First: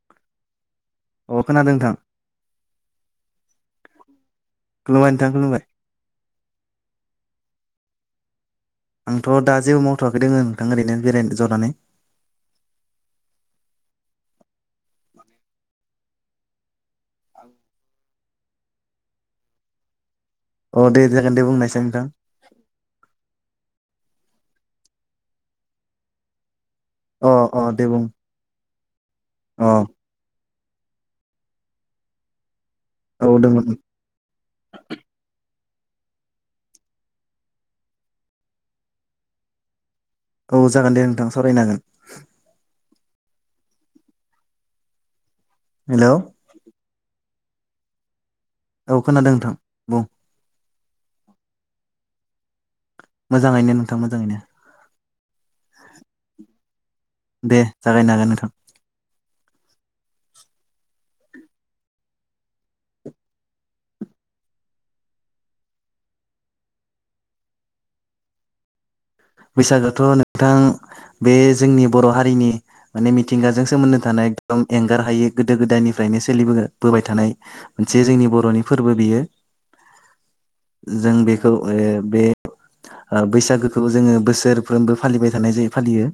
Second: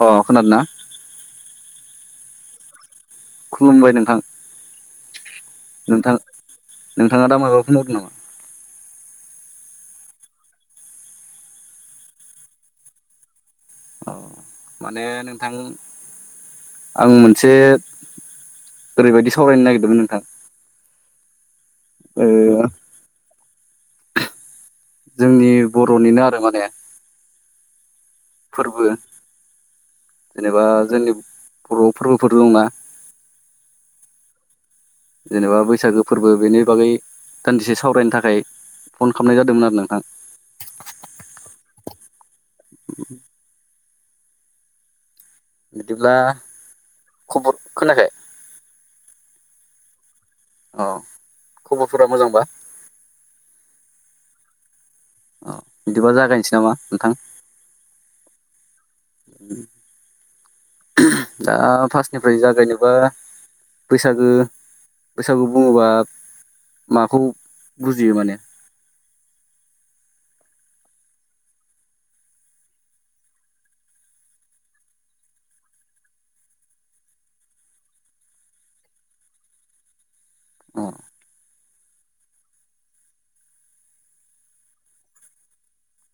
अ खोनादोना? अ खोनादों नोंथां खुलुमबाय नोंथां। खुलुमबाय नोंथां खुलुमबाय। थाङा दा माबाफोर मावदो नामा? आंथ' दा जेबो मावथ'वाखै दोङो नोंथां ओरैनो बेराय जनानै। अ माने नोंथां आं मोनसे ओरैबायदि सावरायनो नागिरदोंमोन नोंथां। अ दे जागोन दे बुंनायसाय नोंथां। ओ जोंनि बर'निनो आरो माने अ अ दे बुं। फोरबो। अ। जेनेबा जोंनि बर' फोरबोफोर दंना। औ दोंमोन। जेनेबा बैसागो फोरबो बेनि बागै दान्दिसे सावरायनो थाखाय फन खालामनाय जादोंमोन आरो नोंथां। औ जागोन दे नोंथां सावरायनो हागोन [inaudible] हेलौ बिदिब्ला खबर खोनायाखै? औ खोनादों नोंथां बुं। अ खबरफोरा मोजांबा? मोजाङैनो नोंथां मोजाङैनो। अ बिदिबा जागायनोसै नामा नोंथां दे जागायनो हागोन नोंथां। [inaudible] दा फार्स्टनिफ्राय जागायनोबा बैसागो बैसागो बुङोबा माखौ बुजियो माने बैसागोथ' नोंथां बे जोंनि बर' हारिनि माने मिथिंगाजों सोमोन्दो थानाय एकदम एंगार हायि गोदो गोदायनिफ्राय नो सोलि बोबाय थानाय मोनसे जोंनि बर'नि फोरबो बियो। अ जों बेखौ ओ बे ओ बैसागोखौ जोङो बोसोरफ्रोमबो फालिबाय थानाय जायो फालियो।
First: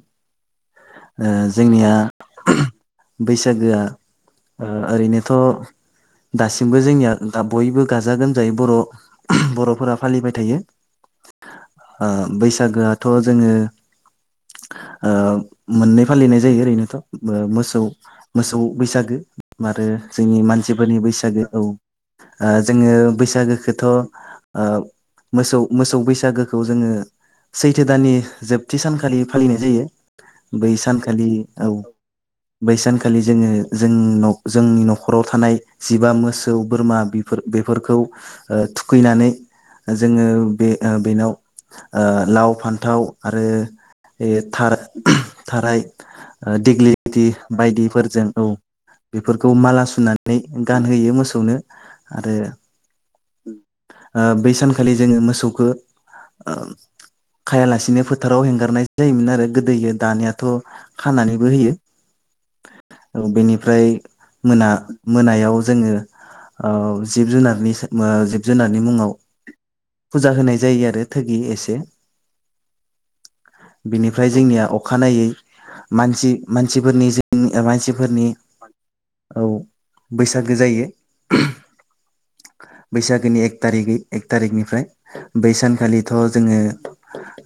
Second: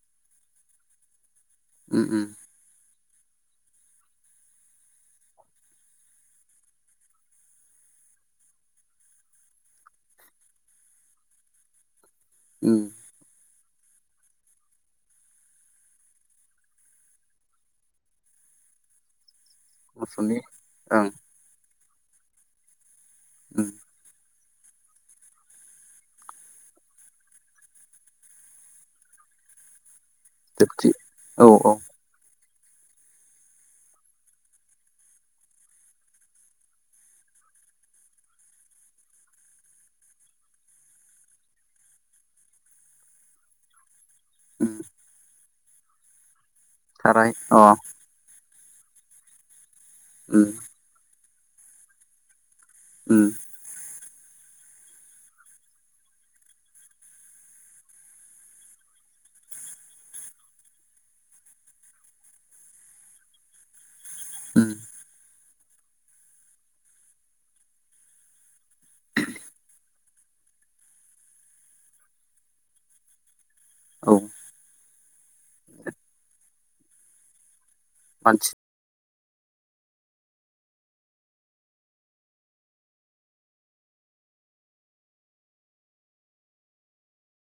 ओ जोंनिया उम उम बैसागोआ ओ ओरैनोथ' दासिमबो जोंनिया दा बयबो गाजा गोमजायै बर' बर'फोरा फालिबाय थायो। [inaudible] ओ उम बैसागोआथ' जोङो ओ मोननै फालिनाय जायो ओरैनोथ' बो मोसौ मोसौ बैसागो। आरो मोसौनि जोंनि मानसिफोरनि ओं बैसागो औ ओ जोङो उम बैसागोखौथ' ओ मोसौ मोसौ बैसा सागोखौ जोङो सैथो दाननि जोबथि सानखालि फालिनाय जायो। बै जोबथि सानखालि औ। बै सानखालि जोङो जों जोंनि न'खराव थानाय जिबा मोसौ बोरमा बेफोर बेफोरखौ थुखैनानै जोङो बे ओ बेनाव ओ लाव फानथाव आरो बे थार उम थाराइ ओ दिग्लि लिथि थाराय अ बायदिफोरजों औ बेफोरखौ माला सु नानै उम गानहोयो मोसौनो आरो उम। बै सानखालि जोङो मोसौखो खायालासेनो फोथाराव हेंगारनाय जायोमोन आरो गोदोयो दानियाथ' खानानैबो होयो बेनिफ्राय उम मोना मोनायाव जोङो ओ जिब जुनारनि जिब जुनारनि मुङाव फुजा होनाय जायगा आरो [unintelligible] इसे औ बिनिफ्राय जोंनिया अखानायै मानसि मानसिफोरनि जे मानसिफोरनि मानसि औ बैसागो जायो बैसागोनि एक थारिगै एक थारिखनिफ्राय बै सानखालिथ' जोङो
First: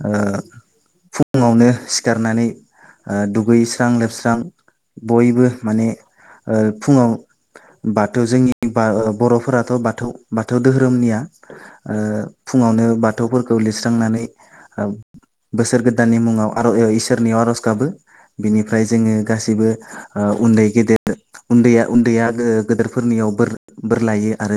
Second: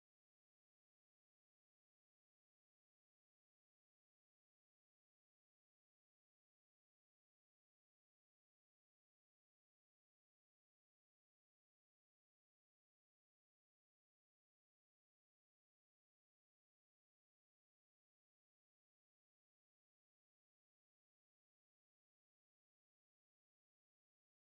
ओ फुङावनो सिखारनानै ओ दुगैस्रां लोबस्रां बयबो माने ओ फुङाव बाथौ जोंनि बर'फोरा बाथौ बाथौ बाथौ दोहोरोमनिया फुङावनो ओ बाथौफोरखौ लिरस्रांनानै बोसोर गोदाननि मुङाव इसोरनियाव आर'ज गाबो बिनिफ्राय जोङो गासैबो ओ उनदै गेदेर उनदैया उनदैया गोदोरफोरनियाव बोर बोर लायो आरो